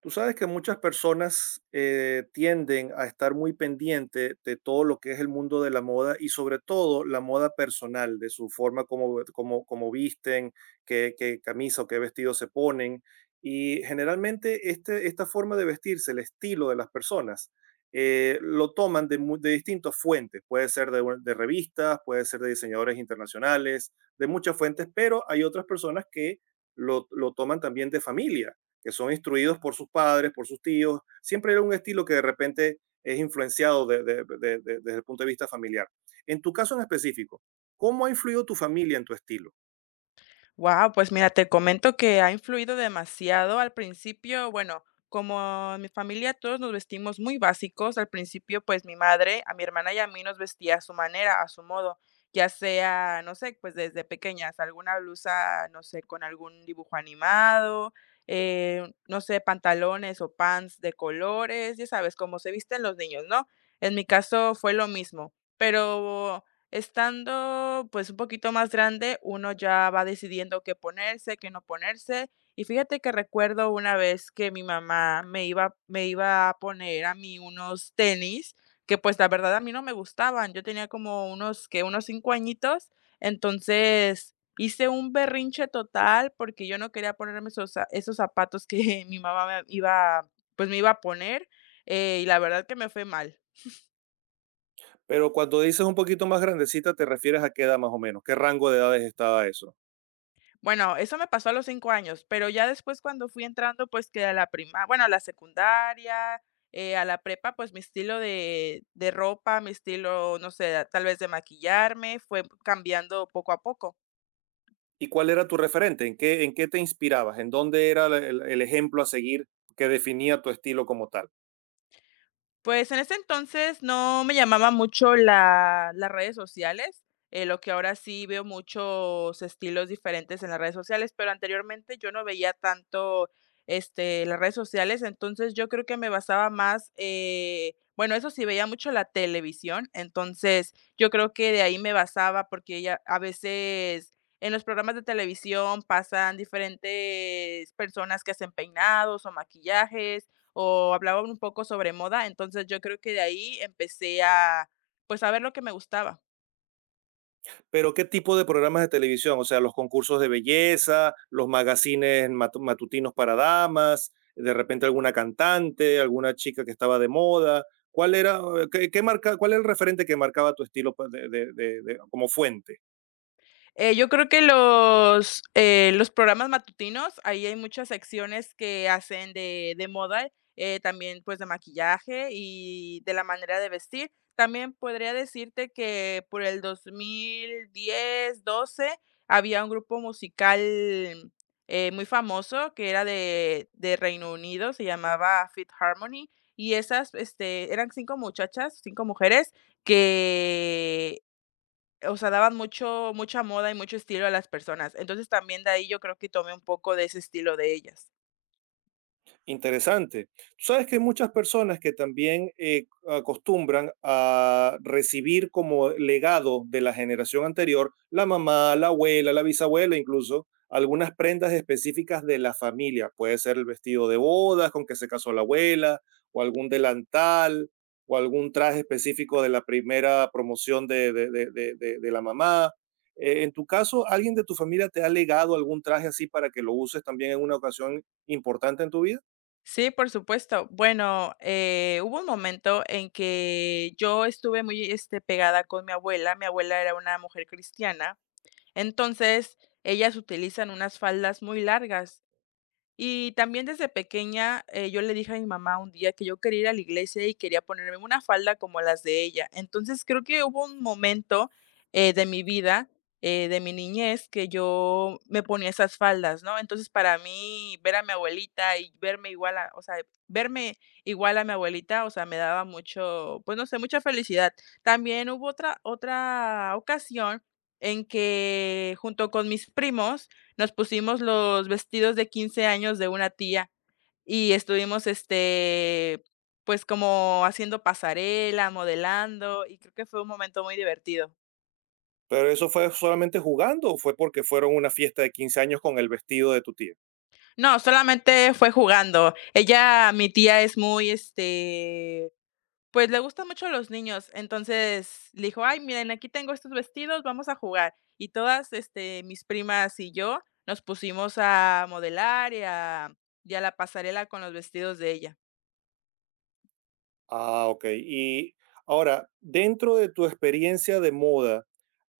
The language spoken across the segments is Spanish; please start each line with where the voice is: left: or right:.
right: Tú sabes que muchas personas tienden a estar muy pendiente de todo lo que es el mundo de la moda y sobre todo la moda personal, de su forma como visten, qué camisa o qué vestido se ponen. Y generalmente esta forma de vestirse, el estilo de las personas, lo toman de distintas fuentes. Puede ser de revistas, puede ser de diseñadores internacionales, de muchas fuentes, pero hay otras personas que lo toman también de familia, que son instruidos por sus padres, por sus tíos. Siempre era un estilo que de repente es influenciado desde el punto de vista familiar. En tu caso en específico, ¿cómo ha influido tu familia en tu estilo?
left: Wow, pues mira, te comento que ha influido demasiado. Al principio, bueno, como en mi familia todos nos vestimos muy básicos, al principio pues mi madre, a mi hermana y a mí nos vestía a su manera, a su modo, ya sea, no sé, pues desde pequeñas, alguna blusa, no sé, con algún dibujo animado, no sé, pantalones o pants de colores, ya sabes, como se visten los niños, ¿no? En mi caso fue lo mismo, pero estando, pues, un poquito más grande, uno ya va decidiendo qué ponerse, qué no ponerse. Y fíjate que recuerdo una vez que mi mamá me iba a poner a mí unos tenis que, pues, la verdad a mí no me gustaban. Yo tenía como unos, que unos 5 añitos. Entonces, hice un berrinche total porque yo no quería ponerme esos zapatos que mi mamá me iba, pues, me iba a poner, y la verdad que me fue mal.
right: Pero cuando dices un poquito más grandecita, ¿te refieres a qué edad más o menos? ¿Qué rango de edades estaba eso?
left: Bueno, eso me pasó a los 5 años, pero ya después cuando fui entrando, pues que a la prima bueno, a la secundaria, a la prepa, pues mi estilo de ropa, mi estilo, no sé, tal vez de maquillarme, fue cambiando poco a poco.
right: ¿Y cuál era tu referente? En qué te inspirabas? ¿En dónde era el ejemplo a seguir que definía tu estilo como tal?
left: Pues, en ese entonces no me llamaba mucho la las redes sociales, lo que ahora sí veo muchos estilos diferentes en las redes sociales, pero anteriormente yo no veía tanto, este, las redes sociales, entonces yo creo que me basaba más, bueno, eso sí, veía mucho la televisión, entonces yo creo que de ahí me basaba, porque ya a veces en los programas de televisión pasan diferentes personas que hacen peinados o maquillajes, o hablaban un poco sobre moda, entonces yo creo que de ahí empecé a, pues, a ver lo que me gustaba.
right: Pero ¿qué tipo de programas de televisión? O sea, los concursos de belleza, los magazines matutinos para damas, de repente alguna cantante, alguna chica que estaba de moda. ¿Cuál era, qué marca, cuál era el referente que marcaba tu estilo pues, como fuente?
left: Yo creo que los programas matutinos, ahí hay muchas secciones que hacen de moda, también pues de maquillaje y de la manera de vestir. También podría decirte que por el 2010, 2012 había un grupo musical muy famoso que era de Reino Unido, se llamaba Fit Harmony, y eran cinco muchachas, cinco mujeres, que o sea, daban mucho mucha moda y mucho estilo a las personas. Entonces, también de ahí yo creo que tomé un poco de ese estilo de ellas.
right: Interesante. Tú sabes que hay muchas personas que también acostumbran a recibir como legado de la generación anterior, la mamá, la abuela, la bisabuela, incluso algunas prendas específicas de la familia. Puede ser el vestido de bodas con que se casó la abuela, o algún delantal, o algún traje específico de la primera promoción de la mamá. En tu caso, ¿alguien de tu familia te ha legado algún traje así para que lo uses también en una ocasión importante en tu vida?
left: Sí, por supuesto. Bueno, hubo un momento en que yo estuve muy, este, pegada con mi abuela. Mi abuela era una mujer cristiana. Entonces, ellas utilizan unas faldas muy largas. Y también desde pequeña, yo le dije a mi mamá un día que yo quería ir a la iglesia y quería ponerme una falda como las de ella. Entonces, creo que hubo un momento, de mi vida, de mi niñez, que yo me ponía esas faldas, ¿no? Entonces, para mí, ver a mi abuelita y verme igual a, o sea, verme igual a mi abuelita, o sea, me daba mucho, pues no sé, mucha felicidad. También hubo otra ocasión en que junto con mis primos, nos pusimos los vestidos de 15 años de una tía y estuvimos, este, pues como haciendo pasarela, modelando y creo que fue un momento muy divertido.
right: Pero eso fue solamente jugando o fue porque fueron una fiesta de 15 años con el vestido de tu tía.
left: No, solamente fue jugando. Ella, mi tía es muy, este, pues le gustan mucho los niños, entonces le dijo, ay, miren, aquí tengo estos vestidos, vamos a jugar. Y todas, este, mis primas y yo nos pusimos a modelar y a la pasarela con los vestidos de ella.
right: Ah, ok. Y ahora, dentro de tu experiencia de moda,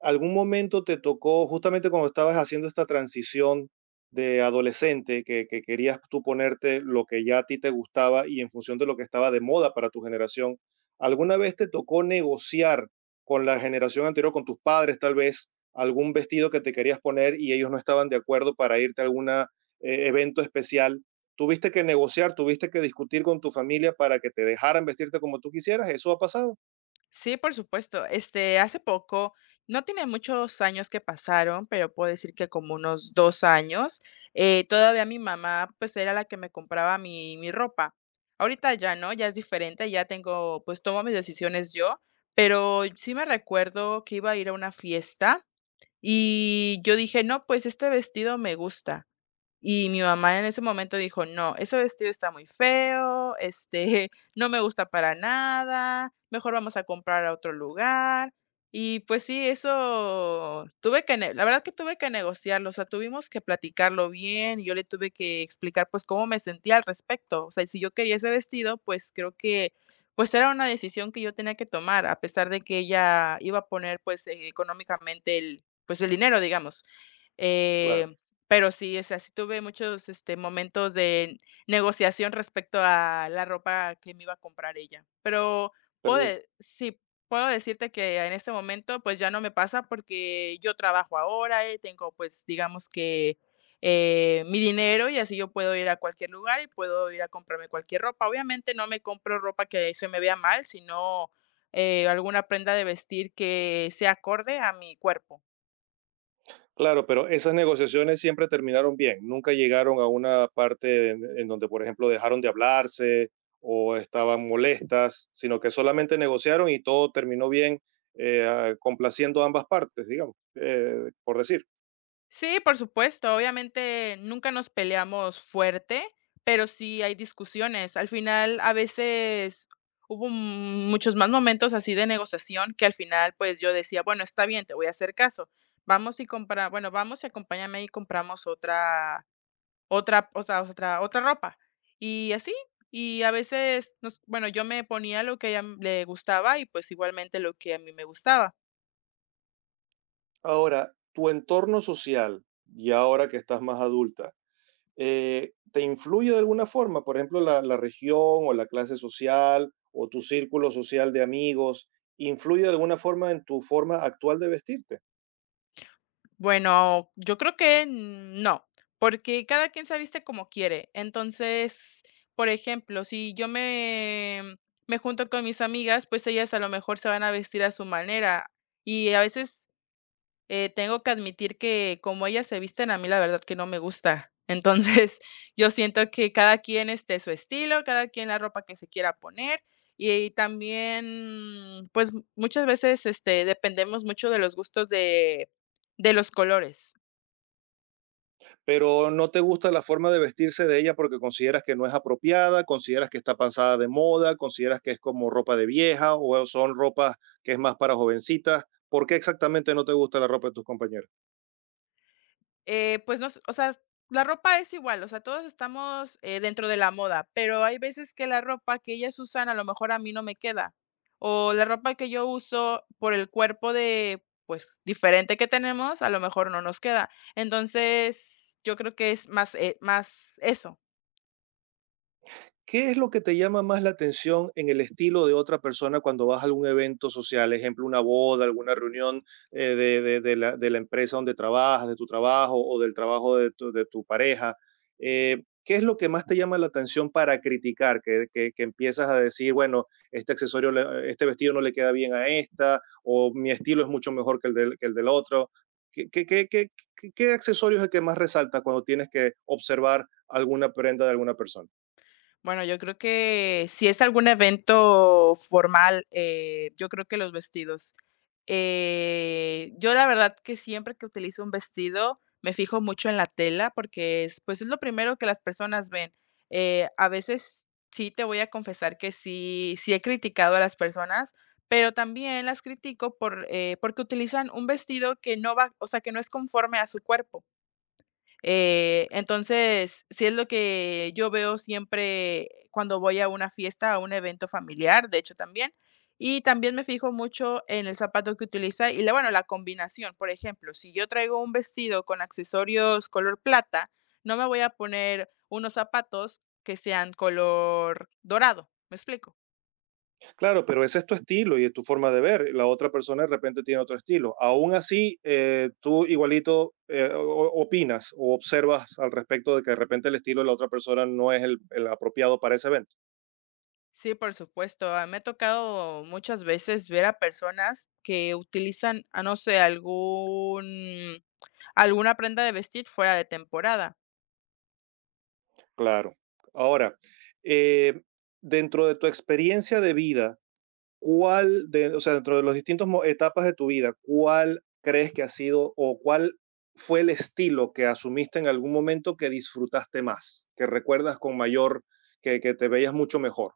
right: ¿algún momento te tocó, justamente cuando estabas haciendo esta transición de adolescente, que, querías tú ponerte lo que ya a ti te gustaba y en función de lo que estaba de moda para tu generación, ¿alguna vez te tocó negociar con la generación anterior, con tus padres tal vez, algún vestido que te querías poner y ellos no estaban de acuerdo para irte a algún evento especial? ¿Tuviste que negociar, tuviste que discutir con tu familia para que te dejaran vestirte como tú quisieras? ¿Eso ha pasado?
left: Sí, por supuesto. Este, hace poco, no tiene muchos años que pasaron, pero puedo decir que como unos 2 años, todavía mi mamá, pues, era la que me compraba mi ropa. Ahorita ya no, ya es diferente, ya tengo, pues, tomo mis decisiones yo, pero sí me recuerdo que iba a ir a una fiesta y yo dije: "No, pues, este vestido me gusta". Y mi mamá en ese momento dijo: "No, ese vestido está muy feo, este, no me gusta para nada, mejor vamos a comprar a otro lugar". Y, pues sí, eso tuve que ne la verdad que tuve que negociarlo, o sea, tuvimos que platicarlo bien, y yo le tuve que explicar, pues, cómo me sentía al respecto. O sea, si yo quería ese vestido, pues, creo que, pues, era una decisión que yo tenía que tomar, a pesar de que ella iba a poner, pues, económicamente el, pues, el dinero, digamos. Eh,
right: Claro.
left: pero sí, o sea, sí tuve muchos, este, momentos de negociación respecto a la ropa que me iba a comprar ella. Pero puedo de sí, puedo decirte que en este momento, pues, ya no me pasa porque yo trabajo ahora, y tengo, pues, digamos que, mi dinero y así yo puedo ir a cualquier lugar y puedo ir a comprarme cualquier ropa. Obviamente, no me compro ropa que se me vea mal, sino, alguna prenda de vestir que sea acorde a mi cuerpo.
right: Claro, pero esas negociaciones siempre terminaron bien. Nunca llegaron a una parte en donde, por ejemplo, dejaron de hablarse o estaban molestas, sino que solamente negociaron y todo terminó bien, complaciendo a ambas partes, digamos, por decir.
left: Sí, por supuesto. Obviamente nunca nos peleamos fuerte, pero sí hay discusiones. Al final, a veces hubo muchos más momentos así de negociación que al final, pues yo decía, bueno, está bien, te voy a hacer caso. Vamos y compra, bueno, vamos y acompáñame y compramos o sea, otra ropa. Y así, y a veces, bueno, yo me ponía lo que a ella le gustaba y pues igualmente lo que a mí me gustaba.
right: Ahora, tu entorno social y ahora que estás más adulta, ¿te influye de alguna forma? Por ejemplo, la región o la clase social o tu círculo social de amigos, ¿influye de alguna forma en tu forma actual de vestirte?
left: Bueno, yo creo que no, porque cada quien se viste como quiere. Entonces, por ejemplo, si yo me junto con mis amigas, pues ellas a lo mejor se van a vestir a su manera y a veces tengo que admitir que como ellas se visten, a mí la verdad que no me gusta. Entonces, yo siento que cada quien esté su estilo, cada quien la ropa que se quiera poner y, también, pues muchas veces este, dependemos mucho de los gustos de los colores.
right: Pero no te gusta la forma de vestirse de ella porque consideras que no es apropiada, consideras que está pasada de moda, consideras que es como ropa de vieja o son ropas que es más para jovencitas. ¿Por qué exactamente no te gusta la ropa de tus compañeros?
left: Pues, no s o sea, la ropa es igual, o sea, todos estamos, dentro de la moda, pero hay veces que la ropa que ellas usan, a lo mejor a mí no me queda, o la ropa que yo uso por el cuerpo de, pues, diferente que tenemos, a lo mejor no nos queda. Entonces, yo creo que es más, más eso.
right: ¿Qué es lo que te llama más la atención en el estilo de otra persona cuando vas a algún evento social? Ejemplo, una boda, alguna reunión de la empresa donde trabajas, de tu trabajo o del trabajo de tu pareja. ¿Qué es lo que más te llama la atención para criticar? Que empiezas a decir, bueno, este accesorio, le- este vestido no le queda bien a esta, o mi estilo es mucho mejor que el del otro. ¿Qué, qué, qué, qué, qué accesorio es el que más resalta cuando tienes que observar alguna prenda de alguna persona?
left: Bueno, yo creo que si es algún evento formal, yo creo que los vestidos. Yo la verdad que siempre que utilizo un vestido me fijo mucho en la tela porque es, pues, es lo primero que las personas ven. A veces sí te voy a confesar que sí, sí he criticado a las personas, pero también las critico por, porque utilizan un vestido que no va, o sea, que no es conforme a su cuerpo. Entonces, sí es lo que yo veo siempre cuando voy a una fiesta, a un evento familiar, de hecho también. Y también me fijo mucho en el zapato que utiliza y la, bueno, la combinación. Por ejemplo, si yo traigo un vestido con accesorios color plata, no me voy a poner unos zapatos que sean color dorado. ¿Me explico?
right: Claro, pero ese es tu estilo y es tu forma de ver. La otra persona de repente tiene otro estilo. Aún así, tú igualito opinas o observas al respecto de que de repente el estilo de la otra persona no es el apropiado para ese evento.
left: Sí, por supuesto. Ah, me ha tocado muchas veces ver a personas que utilizan, ah, no sé, algún alguna prenda de vestir fuera de temporada.
right: Claro. Ahora, eh, dentro de tu experiencia de vida, ¿cuál de, o sea, dentro de los distintos etapas de tu vida, cuál crees que ha sido o cuál fue el estilo que asumiste en algún momento que disfrutaste más, que recuerdas con mayor, que te veías mucho mejor?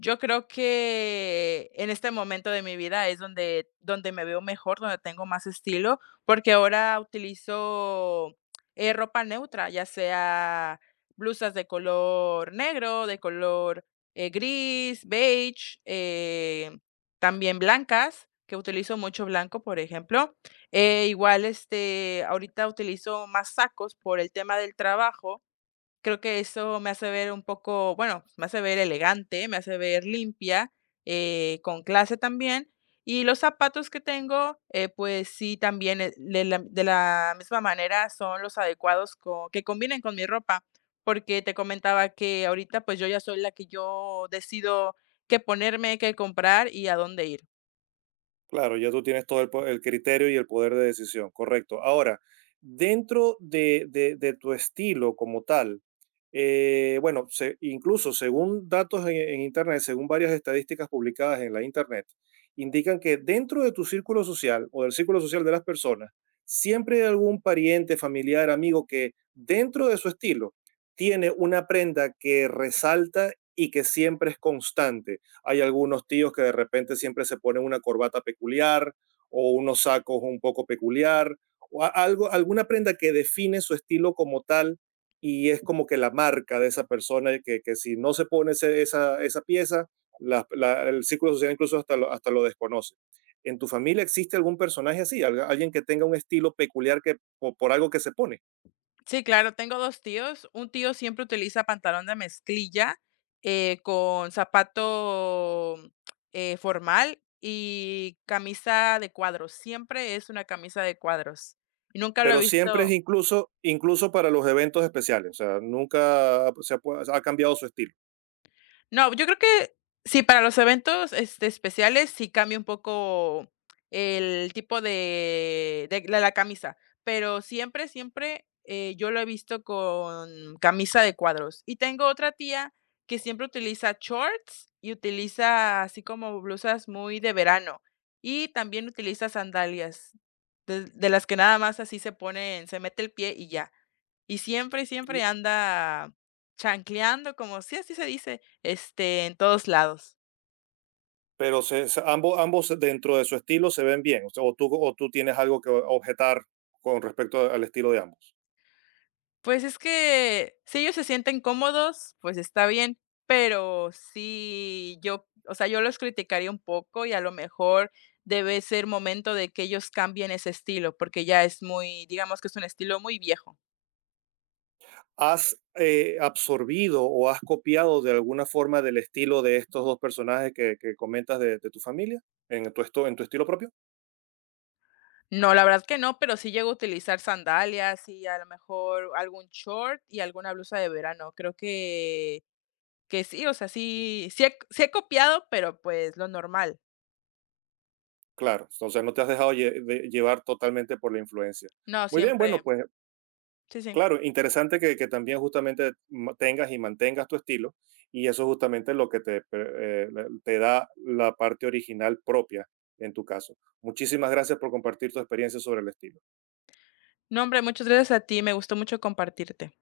left: Yo creo que en este momento de mi vida es donde me veo mejor, donde tengo más estilo, porque ahora utilizo, ropa neutra, ya sea blusas de color negro, de color, gris, beige, también blancas, que utilizo mucho blanco, por ejemplo. Igual, este, ahorita utilizo más sacos por el tema del trabajo. Creo que eso me hace ver un poco, bueno, me hace ver elegante, me hace ver limpia, con clase también. Y los zapatos que tengo, pues sí, también de la misma manera son los adecuados que combinen con mi ropa, porque te comentaba que ahorita pues yo ya soy la que yo decido qué ponerme, qué comprar y a dónde ir.
right: Claro, ya tú tienes todo el criterio y el poder de decisión, correcto. Ahora, dentro de tu estilo como tal, incluso según datos en Internet, según varias estadísticas publicadas en la Internet, indican que dentro de tu círculo social o del círculo social de las personas, siempre hay algún pariente, familiar, amigo que dentro de su estilo tiene una prenda que resalta y que siempre es constante. Hay algunos tíos que de repente siempre se ponen una corbata peculiar o unos sacos un poco peculiar o algo, alguna prenda que define su estilo como tal y es como que la marca de esa persona y que si no se pone esa pieza, el círculo social incluso hasta lo desconoce. ¿En tu familia existe algún personaje así? Alguien que tenga un estilo peculiar que, po- por, algo que se pone.
left: Sí, claro, tengo 2 tíos. Un tío siempre utiliza pantalón de mezclilla, con zapato, formal y camisa de cuadros. Siempre es una camisa de cuadros. Y nunca lo he
right: Pero siempre es
left: visto.
right: incluso, incluso para los eventos especiales. O sea, nunca se ha ha cambiado su estilo.
left: No, yo creo que sí, para los eventos, este, especiales sí cambia un poco el tipo de la camisa, pero siempre, siempre, yo lo he visto con camisa de cuadros. Y tengo otra tía que siempre utiliza shorts y utiliza así como blusas muy de verano, y también utiliza sandalias, de las que nada más así se ponen se mete el pie y ya. Y siempre, siempre anda chancleando, como sí, así se dice, este, en todos lados.
right: Pero ambos, ambos dentro de su estilo se ven bien. O sea, o tú tienes algo que objetar con respecto al estilo de ambos.
left: Pues es que si ellos se sienten cómodos, pues está bien, pero sí, yo, o sea, yo los criticaría un poco y a lo mejor debe ser momento de que ellos cambien ese estilo, porque ya es muy, digamos que es un estilo muy viejo.
right: ¿Has absorbido o has copiado de alguna forma del estilo de estos dos personajes que comentas de tu familia en tu, esto, en tu estilo propio?
left: No, la verdad que no, pero sí llego a utilizar sandalias y a lo mejor algún short y alguna blusa de verano. Creo que sí, o sea, sí, sí he copiado, pero, pues, lo normal.
right: Claro, entonces no te has dejado llevar totalmente por la influencia.
left: No,
right: Muy bien, bueno,
left: siempre
right: pues.
left: sí, sí.
right: Claro, interesante que también justamente tengas y mantengas tu estilo y eso justamente es lo que te, te da la parte original propia en tu caso. Muchísimas gracias por compartir tu experiencia sobre el estilo.
left: No, hombre, muchas gracias a ti, me gustó mucho compartirte.